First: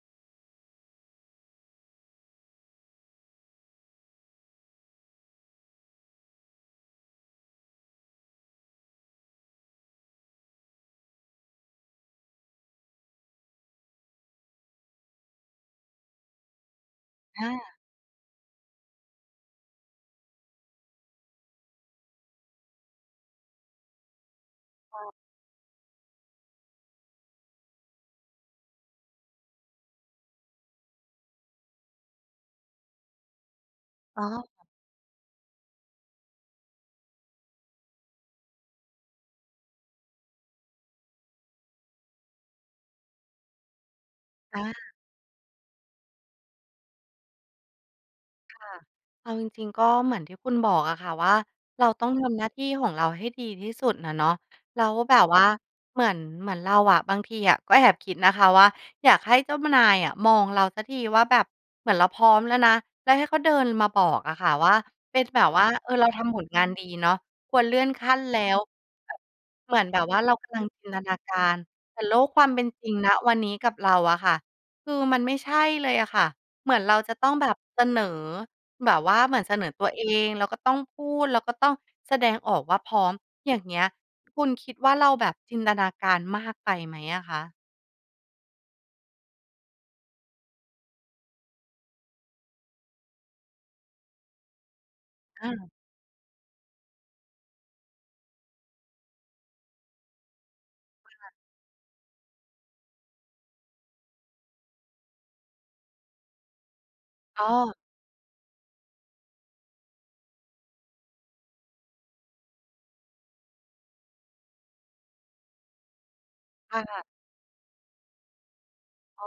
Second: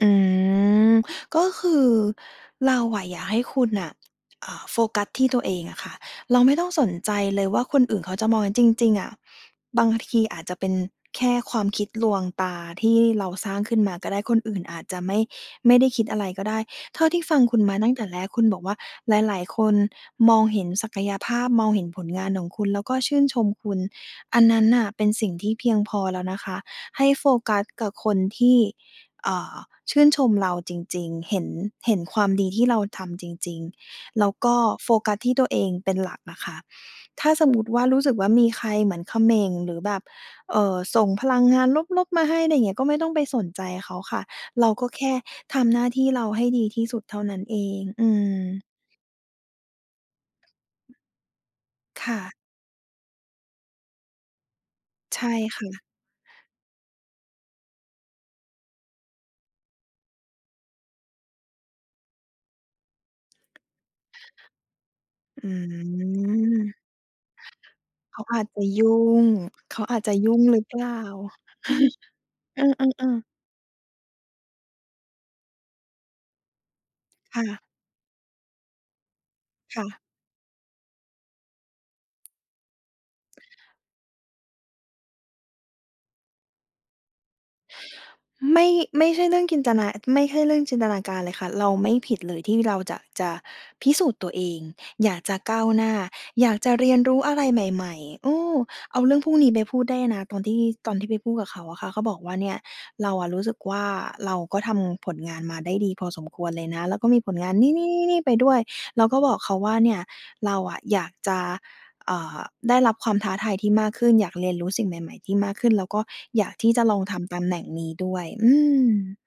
อืม ก็คือเราอะอยากให้คุณน่ะ อ่า โฟกัสที่ตัวเองอะค่ะ เราไม่ต้องสนใจเลยว่า คนอื่นเขาจะมอง จริง ๆ อะบางทีอาจจะเป็นแค่ความคิดลวงตาที่เราสร้างขึ้นมาก็ได้ คนอื่นอาจจะไม่ ไม่ได้คิดอะไรก็ได้ เท่าที่ฟัคง่คุณมาะ ตั้งแต่แรก คุณบอกว่า หลาย ๆ คนมองเห็นศักยภาพ มองเห็นผลงานของคุณ แล้วก็ชื่นชมคุณ อันนั้นน่ะค่เป็ะ นสิ่งที่เพียงพอแล้วนะคะ ให้โฟกัสกับคนที่ เอ่อ ชื่นชมเราจริง ๆ เห็น เห็นความดีที่เราทำจริง อๆ ๋แลอ ้วก็โฟกัสที่ตัวเองเป็นหลักน่ะค่ะ ถ้าสมมุติว่า รู้สึกว่า มีใครเหมือนเขม่น หรือแบบ เอ่อ ส่งพลังงานลบ ๆ มาให้ ไรเงี้ย ก็ไม่ต้องไปสนใจเขาค่ะ อเา ราก็แค่ทำหน้าที่เราให้ดีที่สุดเท่านั้นเอง อืคอ ่ะ เอาจริง ๆ ก็เหมือนที่คุณบอกอะค่ะว่า เราต้คอง่ทะ ำหน้าที่ของเราให้ดีที่สุดน่ะเนาะ แล้วแบใชบ่ว่าค่ะ เหมือน เหมือนเราอะ บางทีอะก็แอบคิดนะคะว่า อยากให้เจ้ามะนายอะมองเราสักทีว่าแบบ เหมือนเราพร้อมแล้วนะ แล้วให้เขาเดินมาบอกอะค่ะว่า เป็นแบอืบว่า เออ เราทำผลงานม ดีเนาะ ควรเลื่อนขั้เขนาแลอ้าจจว ะยุ่แบบ ง เเขหมือานแอบาจ บจะว่ายเรุา่งกำหรลืัองเปจลิ่นา? ตนาการ แต่โลกความเเอป็นจริง อ ณ ๆ ๆ วันนี้กับเราอะค่ะ คือมันไม่ใช่เลยอะค่ะ เหมือนเราจะต้องค่แบะ บเสนอ แบบว่าเหมือนเสนอคต่ัวะ เอง แล้วก็ต้องพูด แล้วก็ต้องแสดงออกว่าพร้อม อย่างเงี้ย คุณคิดว่าเราแบบจินตนาการมากไปไหมอะคะ? ไม่ ไม่ใช่เรื่องจินตนา ไม่ใช่เรื่องจินตนาการเลยค่ะ เราไม่ผิดเลยที่เราจะ จะพิสูจน์ตัวเอง อยากจะค่ก้าะ วหน้า อยากจะเรียนรู้อะไรใหม่ ๆ เออ เอาเรื่องพรุ่งนี้ไปพูดได้นะ ตอนที่ ตอนที่ไปพูดกับเขาอะค่ะ เขาบอกว่าเนี่ย เราอะรู้สึกว่า เราก็ทำผลงานมาได้ดีพอสมควรเลยนะ แล้วก็มีผลอ้งานนี่ อ ๆ ๆ ๆ ไปด้วย เราก็บอกเขาว่า เนี่ยเราอะอยากจะ เอ่อ ได้รับความท้าทายที่มากขึ้น อยากเรียนรู้สิ่งใหม่ ๆ ที่มากขึ้น แล้วก็อยากที่คจะล่องะ ทำตำแหน่งนี้ด้วย อืม อ้อ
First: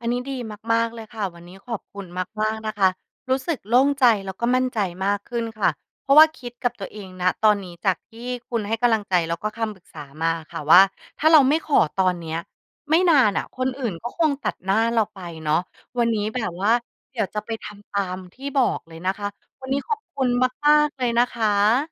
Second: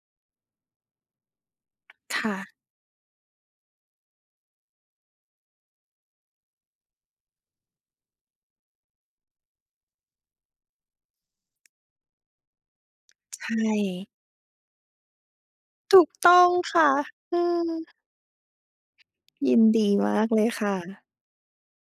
อันนี้ดีมาก ๆ เลยค่ะ วันนี้ขอบคุณค่มะ าก ๆ นะคะ รู้สึกโล่งใจ แล้วก็มั่นใจมากขึ้นค่ะ เพราะว่าคิดกับตัวเอง ณ ตอนนี้จากที่คุณให้กำลังใจแล้วก็คำปรึกษามาอะค่ะว่า ถ้าเราไม่ขอตอนเนี้ย ไม่นานในช่ะคนอื่นก่ ็คงตัดหน้าเราไปเนาะ ถวูันกนี้ต้แบองบว่า ค่ะ เดี๋ยวอจืะไปทอ ำตามที่บอกเลยนะคะ ยิวนันนี้ดีขอบมคุากณเลยคม่าก ๆ ะ เลยนะคะ